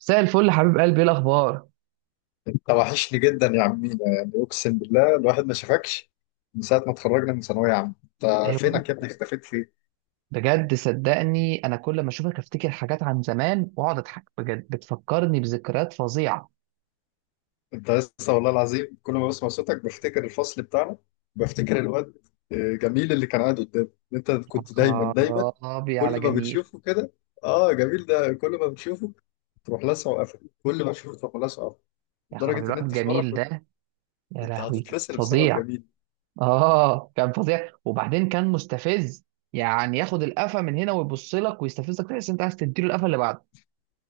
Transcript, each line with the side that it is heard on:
right: مساء الفل حبيب قلبي، ايه الاخبار؟
left: انت وحشني جدا يا عمينا، يعني اقسم بالله الواحد ما شافكش من ساعه ما اتخرجنا من ثانويه عامه. انت
right: ايوه.
left: فينك يا ابني؟ اختفيت فين؟
right: بجد صدقني، انا كل ما اشوفك افتكر حاجات عن زمان واقعد اضحك. بجد بتفكرني بذكريات فظيعه.
left: انت لسه والله العظيم كل ما بسمع صوتك بفتكر الفصل بتاعنا. بفتكر الواد جميل اللي كان قاعد قدامي. انت
right: يا
left: كنت دايما دايما
right: خرابي على
left: كل ما
right: جميل.
left: بتشوفه كده اه جميل ده كل ما بتشوفه تروح لاسعه وقفل، كل ما تشوفه تروح لاسعه وقفل.
right: يا خرابي
left: لدرجه ان
right: الواد
left: انت في مره
right: جميل
left: كنت
right: ده. يا
left: كنت
right: لهوي
left: هتتفصل بسبب
right: فظيع.
left: جميل.
right: اه، كان فظيع وبعدين كان مستفز. يعني ياخد القفا من هنا ويبص لك ويستفزك، تحس انت عايز تديله القفا اللي بعده.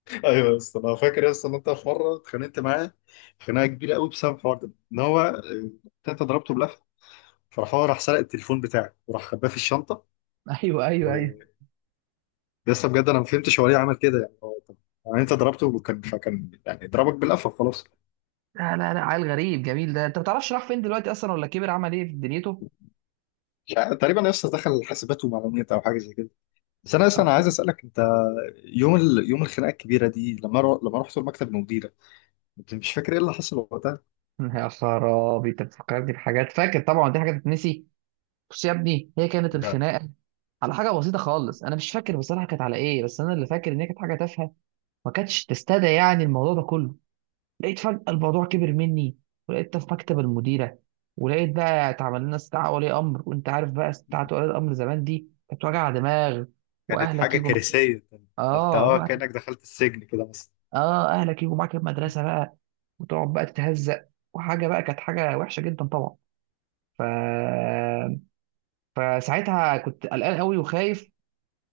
left: ايوه يا اسطى، انا فاكر يا اسطى ان انت في مره اتخانقت معاه خناقه كبيره قوي بسبب الحوار ده ان هو. انت ضربته بلفه، فراح هو راح سرق التليفون بتاعك وراح خباه في الشنطه.
right: ايوه، ايوه، ايوه.
left: ولسه بجد انا ما فهمتش هو ليه عمل كده، يعني هو طب يعني انت ضربته وكان فكان يعني ضربك بلفه خلاص.
right: لا، لا، لا، عيل غريب جميل ده. انت ما تعرفش راح فين دلوقتي اصلا، ولا كبر عمل ايه في دنيته؟
left: تقريبا يا اسطى دخل حاسبات ومعلومات او حاجه زي كده. بس انا اصلا انا عايز
right: آه.
left: اسالك انت، يوم الخناقه الكبيره دي لما لما رحت المكتب المديره، انت مش فاكر ايه اللي حصل وقتها؟
right: يا خرابي، انت بتفكرني بحاجات. فاكر طبعا، دي حاجه تتنسي. بص يا ابني، هي كانت
left: ده
right: الخناقه على حاجه بسيطه خالص. انا مش فاكر بصراحه كانت على ايه، بس انا اللي فاكر ان هي كانت حاجه تافهه. ما كانتش تستدعي يعني الموضوع ده كله. لقيت فجاه الموضوع كبر مني، ولقيت ده في مكتب المديره. ولقيت بقى اتعمل لنا استدعاء ولي امر، وانت عارف بقى استدعاء ولي الامر زمان دي كانت وجع دماغ.
left: كانت
right: واهلك
left: حاجه
right: يجوا معاك.
left: كارثيه، ده انت
right: اه،
left: كانك دخلت السجن كده مثلا.
right: اه، اهلك يجوا معاك المدرسه بقى. وتقعد بقى تتهزق. وحاجه بقى كانت حاجه وحشه جدا طبعا. ف... فساعتها كنت قلقان قوي وخايف.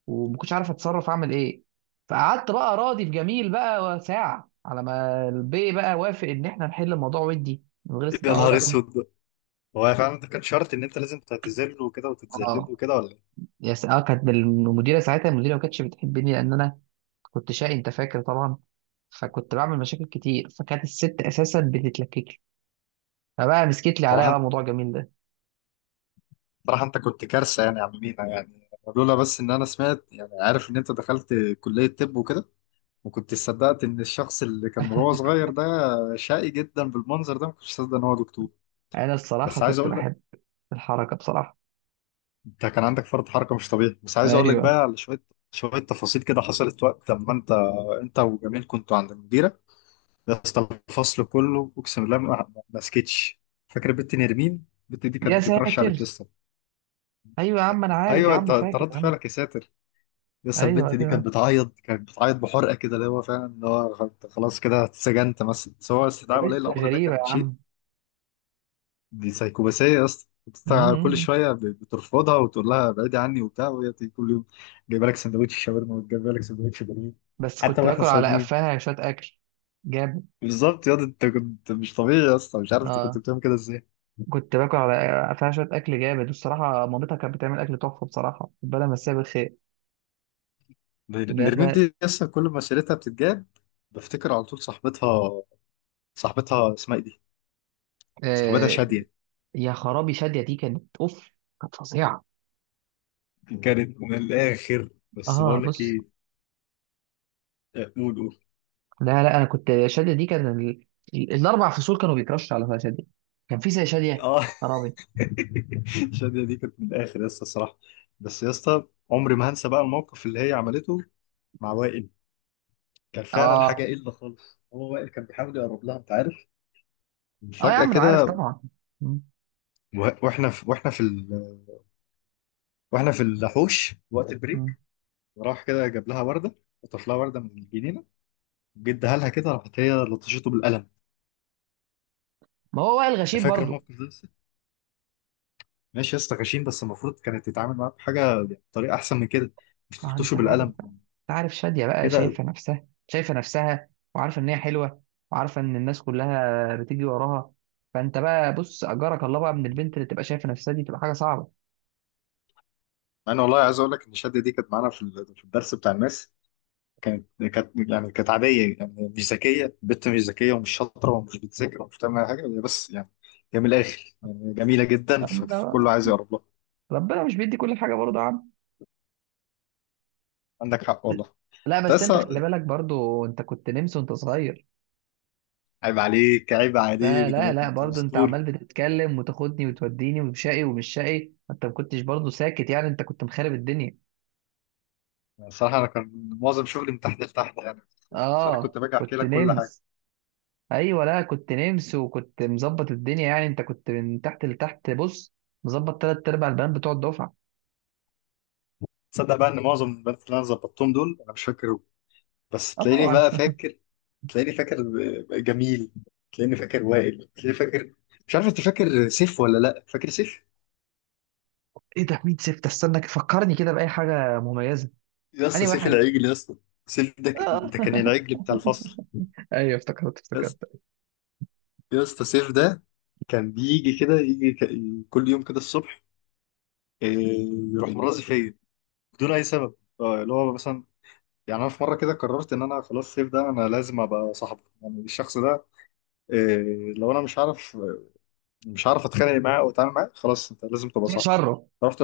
right: وما كنتش عارف اتصرف اعمل ايه. فقعدت بقى راضي في جميل بقى ساعه، على ما البي بقى وافق ان احنا نحل الموضوع ودي من غير
left: يا
right: استدعاء
left: نهار
right: ولا امر.
left: اسود! هو فعلا ده كان شرط ان انت لازم تعتذر له وكده وتتذلل له
right: اه،
left: كده ولا ايه؟
right: اه، كانت المديره ساعتها، المديره ما كانتش بتحبني لان انا كنت شقي. انت فاكر طبعا. فكنت بعمل مشاكل كتير، فكانت الست اساسا بتتلكك لي. فبقى مسكت لي عليا
left: صراحه
right: بقى موضوع جميل ده.
left: صراحه انت كنت كارثه يعني يا عم مينا يعني. لولا بس ان انا سمعت يعني، عارف ان انت دخلت كليه طب وكده، وكنت صدقت ان الشخص اللي كان وهو صغير ده شقي جدا بالمنظر ده، ما كنتش صدق ان هو دكتور.
right: انا الصراحه
left: بس عايز
right: كنت
left: اقول لك،
right: بحب الحركه بصراحه.
left: انت كان عندك فرط حركه مش طبيعي. بس عايز اقول لك
right: ايوه
left: بقى على شويه شويه تفاصيل كده حصلت وقت لما انت وجميل كنتوا عند المديره. يا اسطى الفصل كله اقسم بالله ما سكتش. فاكر البنت نرمين؟ البنت دي كانت
right: يا
left: بتكرش
right: ساتر.
left: عليك يا اسطى.
right: ايوه يا عم، انا عارف يا
left: ايوه انت
right: عم،
left: انت
right: فاكر
left: رد
right: يا عم.
left: فعلك يا ساتر! يا اسطى
right: ايوه،
left: البنت دي
right: ايوه،
left: كانت بتعيط، كانت بتعيط بحرقه كده، اللي هو فعلا اللي هو أنت خلاص كده اتسجنت مثلا، سواء استدعاء ولي
right: لبست
left: الامر ده
right: غريبه يا
left: كان شيء.
right: عم.
left: دي سايكوباسيه يا اسطى، أنت كل
right: مم.
left: شويه بترفضها وتقول لها بعيدي عني وبتاع، وهي تيجي كل يوم جايبه لك سندوتش شاورما وجايبه لك سندوتش بانيه،
right: بس
left: حتى
right: كنت
left: واحنا
right: باكل على
left: صايمين.
right: قفاها شويه اكل جامد.
left: بالظبط يا اسطى، انت كنت مش طبيعي يا اسطى، مش عارف انت كنت
right: اه،
left: بتعمل كده ازاي.
right: كنت باكل على قفاها شويه اكل جامد الصراحه. مامتها كانت بتعمل اكل تحفه بصراحه، ربنا مساها بالخير. ده.
left: نرمين دي لسه كل ما سيرتها بتتجاب بفتكر على طول صاحبتها. صاحبتها اسمها ايه دي؟ صاحبتها
right: آه،
left: شادية،
right: يا خرابي شاديه دي كانت اوف. كانت فظيعه.
left: كانت من الآخر. بس
right: اه،
left: بقول لك
right: بص.
left: ايه، قول قول.
right: لا، لا، انا كنت، شاديه دي كان الاربع فصول كانوا بيكرشوا على شاديه. كان في زي شاديه؟
left: اه
right: خرابي.
left: شادية دي كانت من الآخر يا اسطى الصراحة. بس يا اسطى عمري ما هنسى بقى الموقف اللي هي عملته مع وائل. كان فعلا حاجة
right: اه،
left: قلة خالص، هو وائل كان بيحاول يقرب لها، انت عارف،
right: اه، يا
left: فجأة
right: عم انا عارف
left: كده
right: طبعا. مم.
left: و- واحنا في واحنا في ال... واحنا في الحوش وقت
right: مم.
left: البريك، راح كده جاب لها وردة، خطف لها وردة من الجنينة جدا، قالها كده، راحت هي لطشته بالقلم.
right: ما هو وائل
left: انت
right: غشيب
left: فاكر
right: برضو.
left: الموقف ده لسه؟ ماشي يا اسطى غشيم، بس المفروض كانت تتعامل معاه بحاجه يعني بطريقه احسن من كده، مش
right: ما
left: تلطشه
right: انت عارف
left: بالقلم
right: بقى، انت عارف شادية بقى
left: كده.
right: شايفة نفسها، شايفة نفسها. وعارفة ان هي حلوة، وعارفة ان الناس كلها بتيجي وراها. فانت بقى بص، اجرك الله بقى، من البنت اللي تبقى شايفة نفسها دي تبقى حاجة صعبة.
left: انا والله عايز اقول لك ان الشده دي كانت معانا في في الدرس بتاع الماس. كانت كانت عاديه يعني، مش ذكيه، بنت مش ذكيه ومش شاطره ومش بتذاكر ومش بتعمل أي حاجه، هي بس يعني هي من الاخر يعني جميله جدا،
right: أما ده بقى،
left: فكله عايز يقرب لها.
right: ربنا مش بيدي كل حاجة برضه يا عم.
left: عندك حق والله.
right: لا بس، انت
left: تسا
right: خلي بالك برضه، انت كنت نمس وانت صغير.
left: عيب عليك عيب
right: لا،
left: عليك، ده
right: لا،
left: انا
right: لا،
left: كنت
right: برضه انت
left: اسطوري!
right: عمال بتتكلم وتاخدني وتوديني وشقي ومش شقي، انت ما كنتش برضه ساكت يعني، انت كنت مخرب الدنيا.
left: الصراحة أنا كان معظم شغلي من تحت لتحت يعني، بس أنا
right: اه،
left: كنت باجي أحكي
right: كنت
left: لك كل حاجة.
right: نمس. ايوه، لا، كنت نمس وكنت مظبط الدنيا يعني، انت كنت من تحت لتحت، بص، مظبط تلات ارباع البنات بتوع الدفعه.
left: تصدق بقى إن معظم البنات اللي أنا ظبطتهم دول أنا مش فاكرهم؟ بس
right: اه،
left: تلاقيني
right: طبعا.
left: بقى فاكر، تلاقيني فاكر جميل، تلاقيني فاكر وائل، تلاقيني فاكر مش عارف، أنت فاكر سيف ولا لأ؟ فاكر سيف؟
right: ايه ده، مين سيف ده؟ استنى فكرني كده باي حاجه مميزه.
left: يا اسطى
right: انهي
left: سيف
right: واحد؟
left: العجل يا اسطى! سيف ده ك-
right: آه.
left: ده كان العجل بتاع الفصل.
right: ايوه، افتكرت
left: يا
right: افتكرت.
left: اسطى، يا اسطى سيف ده كان بيجي كده، يجي كل يوم كده الصبح، إيه، يروح مرازي فيا بدون أي سبب. اللي هو مثلا يعني انا في مره كده قررت ان انا خلاص الصيف ده انا لازم ابقى صاحبه، يعني الشخص ده لو انا مش عارف اتخانق معاه او اتعامل معاه، خلاص انت لازم تبقى صاحبه.
right: شره.
left: رحت،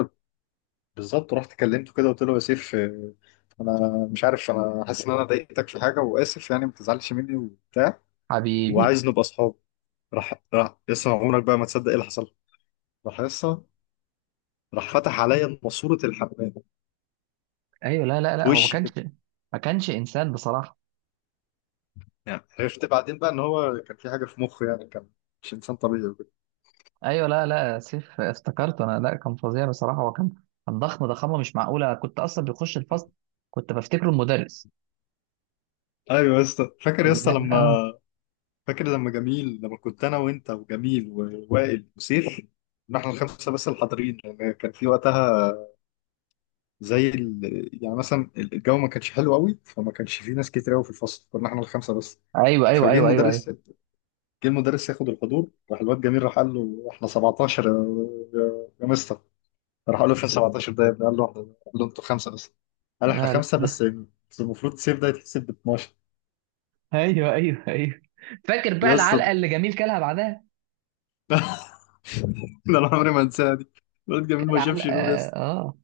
left: بالظبط رحت كلمته كده، قلت له يا سيف، انا مش عارف، انا حاسس ان انا ضايقتك في حاجه واسف يعني، ما تزعلش مني وبتاع
right: حبيبي.
left: وعايز نبقى اصحاب. راح لسه عمرك بقى ما تصدق ايه اللي حصل، راح لسه راح فتح عليا ماسوره الحمام
right: ايوه، لا، لا،
left: في
right: لا، هو ما
left: وشي
right: كانش،
left: كده.
right: ما كانش انسان بصراحه.
left: يعني عرفت بعدين بقى ان هو كان في حاجه في مخه، يعني كان مش انسان طبيعي.
right: ايوه، لا، لا، سيف، افتكرت انا. لا كان فظيع بصراحه. هو كان، كان ضخم ضخامه مش معقوله، كنت اصلا بيخش الفصل كنت بفتكره المدرس.
left: ايوه يا اسطى، فاكر يا
right: لا،
left: اسطى
right: لا،
left: لما،
right: اه.
left: فاكر لما جميل، لما كنت انا وانت وجميل ووائل وسيف، إن احنا الخمسه بس الحاضرين، لان كان في وقتها يعني مثلا الجو ما كانش حلو قوي، فما كانش في ناس كتير قوي في الفصل، كنا احنا الخمسه بس.
right: ايوه، ايوه،
left: فجه
right: ايوه، ايوه، ايوه.
left: المدرس، جه المدرس ياخد الحضور، راح الواد جميل راح قال له احنا 17 يا يا مستر، راح قال له فين 17 ده يا ابني؟ قال له، انتوا خمسه بس، قال احنا
right: لا،
left: خمسه بس،
right: لا،
left: بس المفروض سيف ده يتحسب ب 12.
right: ايوه، ايوه، ايوه، فاكر بقى
left: يا
right: العلقه
left: اسطى
right: اللي جميل كلها بعدها.
left: ده انا عمري ما انساها دي! الواد جميل
right: كل
left: ما
right: علقه.
left: شافش نور يا اسطى،
right: اه.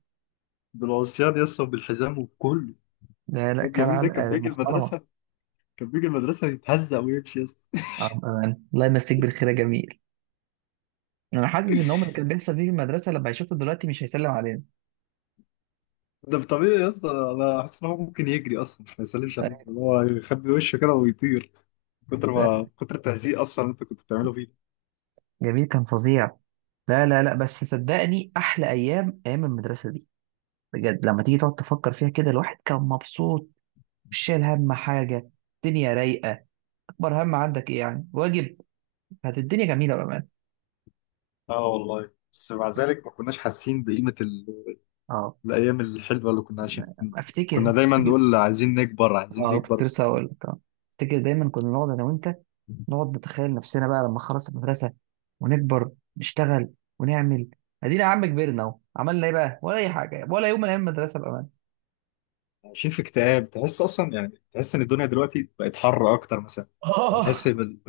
left: بالعصيان يا اسطى وبالحزام وبكله.
right: لا، لا،
left: الواد
right: كل
left: جميل ده كان
right: علقه
left: بيجي
right: محترمه.
left: المدرسه، كان بيجي المدرسه يتهزق ويمشي يا اسطى
right: اه، بأمان. الله يمسيك بالخير يا جميل. انا حاسس ان هم اللي كان بيحصل فيه في المدرسه لما يشوفوا دلوقتي مش هيسلم علينا.
left: ده طبيعي يا اسطى، انا حاسس ان هو ممكن يجري اصلا ما يسلمش عليك، اللي هو يخبي وشه كده ويطير، كتر
right: لا،
left: ما كتر التهزيق اصلا اللي انت كنت بتعمله فيه.
right: جميل كان فظيع. لا، لا، لا، بس صدقني احلى ايام ايام المدرسه دي. بجد لما تيجي تقعد تفكر فيها كده، الواحد كان مبسوط، مش شايل هم حاجه، الدنيا رايقه. اكبر هم عندك ايه يعني؟ واجب. كانت الدنيا جميله، بأمان.
left: اه والله بس مع ذلك ما كناش حاسين بقيمة
right: اه،
left: الأيام الحلوة اللي كنا عايشين. كنا
right: افتكر
left: دايما
right: افتكر.
left: نقول عايزين نكبر، عايزين
right: اه، كنت
left: نكبر.
right: لسه هقول لك، اه. افتكر دايما كنا نقعد انا وانت، نقعد نتخيل نفسنا بقى لما خلص المدرسه، ونكبر، نشتغل، ونعمل. ادينا يا عم كبرنا اهو، عملنا ايه بقى؟ ولا اي حاجه، ولا يوم من ايام المدرسه، بامان.
left: عايشين في اكتئاب، تحس اصلا يعني تحس ان الدنيا دلوقتي بقت حر اكتر مثلا، يعني تحس
right: اه.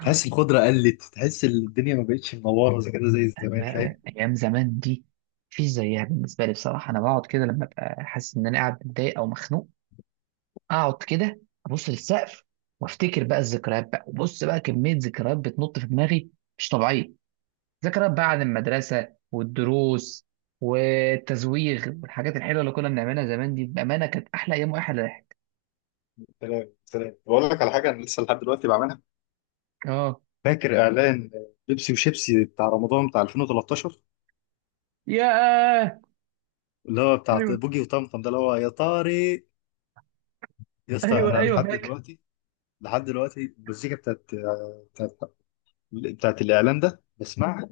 left: تحس الخضره قلت، تحس الدنيا ما بقتش منوره زي كده زي زمان
right: لا،
left: فاهم؟
right: لا، ايام زمان دي مفيش زيها بالنسبه لي بصراحه. انا بقعد كده لما ابقى حاسس ان انا قاعد متضايق او مخنوق، اقعد كده ابص للسقف، وافتكر بقى الذكريات بقى، وبص بقى كميه ذكريات بتنط في دماغي مش طبيعيه. ذكريات بقى عن المدرسة والدروس والتزويغ والحاجات الحلوة اللي كنا بنعملها زمان دي، بأمانة كانت أحلى أيام وأحلى ضحك.
left: سلام سلام، بقول لك على حاجه انا لسه لحد دلوقتي بعملها.
right: اه.
left: فاكر اعلان بيبسي وشيبسي بتاع رمضان بتاع 2013،
right: ياه.
left: اللي هو بتاع
right: ايوه،
left: بوجي وطمطم ده، اللي هو يا طارق. يا اسطى
right: ايوه،
left: انا
right: ايوه،
left: لحد
right: فاكر.
left: دلوقتي، لحد دلوقتي المزيكا بتاعت, بتاعت الاعلان ده بسمعها،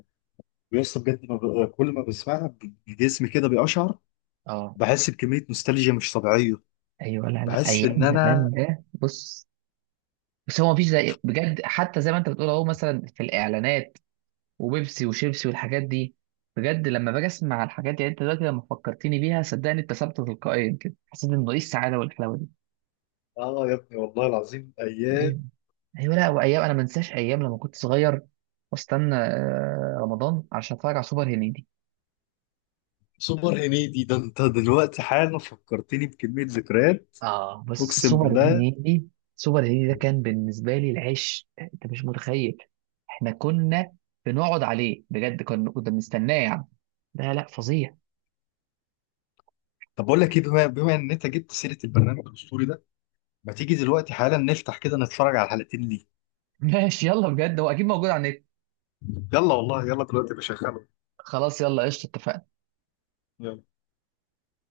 left: ويا اسطى بجد ما كل ما بسمعها جسمي كده بيقشعر،
right: اه،
left: بحس بكمية نوستالجيا مش طبيعية،
right: ايوه، لا، لا،
left: بحس
right: ايام
left: إن
right: زمان
left: أنا.
right: ده، بص. بس هو مفيش زي، بجد حتى زي ما انت بتقول اهو، مثلا في الاعلانات وبيبسي وشيبسي والحاجات دي، بجد لما باجي اسمع الحاجات دي يعني، انت دلوقتي لما فكرتني بيها صدقني ابتسمت تلقائيا كده، حسيت انه ايه السعاده والحلاوه دي.
left: يا ابني والله العظيم
right: ايوه.
left: أيام!
right: ايوه، لا، وايام انا ما انساش ايام لما كنت صغير واستنى رمضان عشان اتفرج على سوبر هنيدي.
left: سوبر هنيدي ده أنت دلوقتي حالا فكرتني بكمية ذكريات،
right: اه، بس
left: أقسم
right: سوبر
left: بالله.
right: هنيدي، سوبر هنيدي ده كان بالنسبه لي العيش، انت مش متخيل. احنا كنا بنقعد عليه بجد. كنا بنستناه يعني. لا، لا، فظيع.
left: طب بقول لك إيه، بما إن أنت جبت سيرة البرنامج الأسطوري ده، ما تيجي دلوقتي حالا نفتح كده نتفرج على الحلقتين ليه؟
right: ماشي، يلا بجد هو اكيد موجود على النت.
left: يلا والله، يلا دلوقتي بشغله.
right: خلاص، يلا، قشطه، اتفقنا.
left: يلا.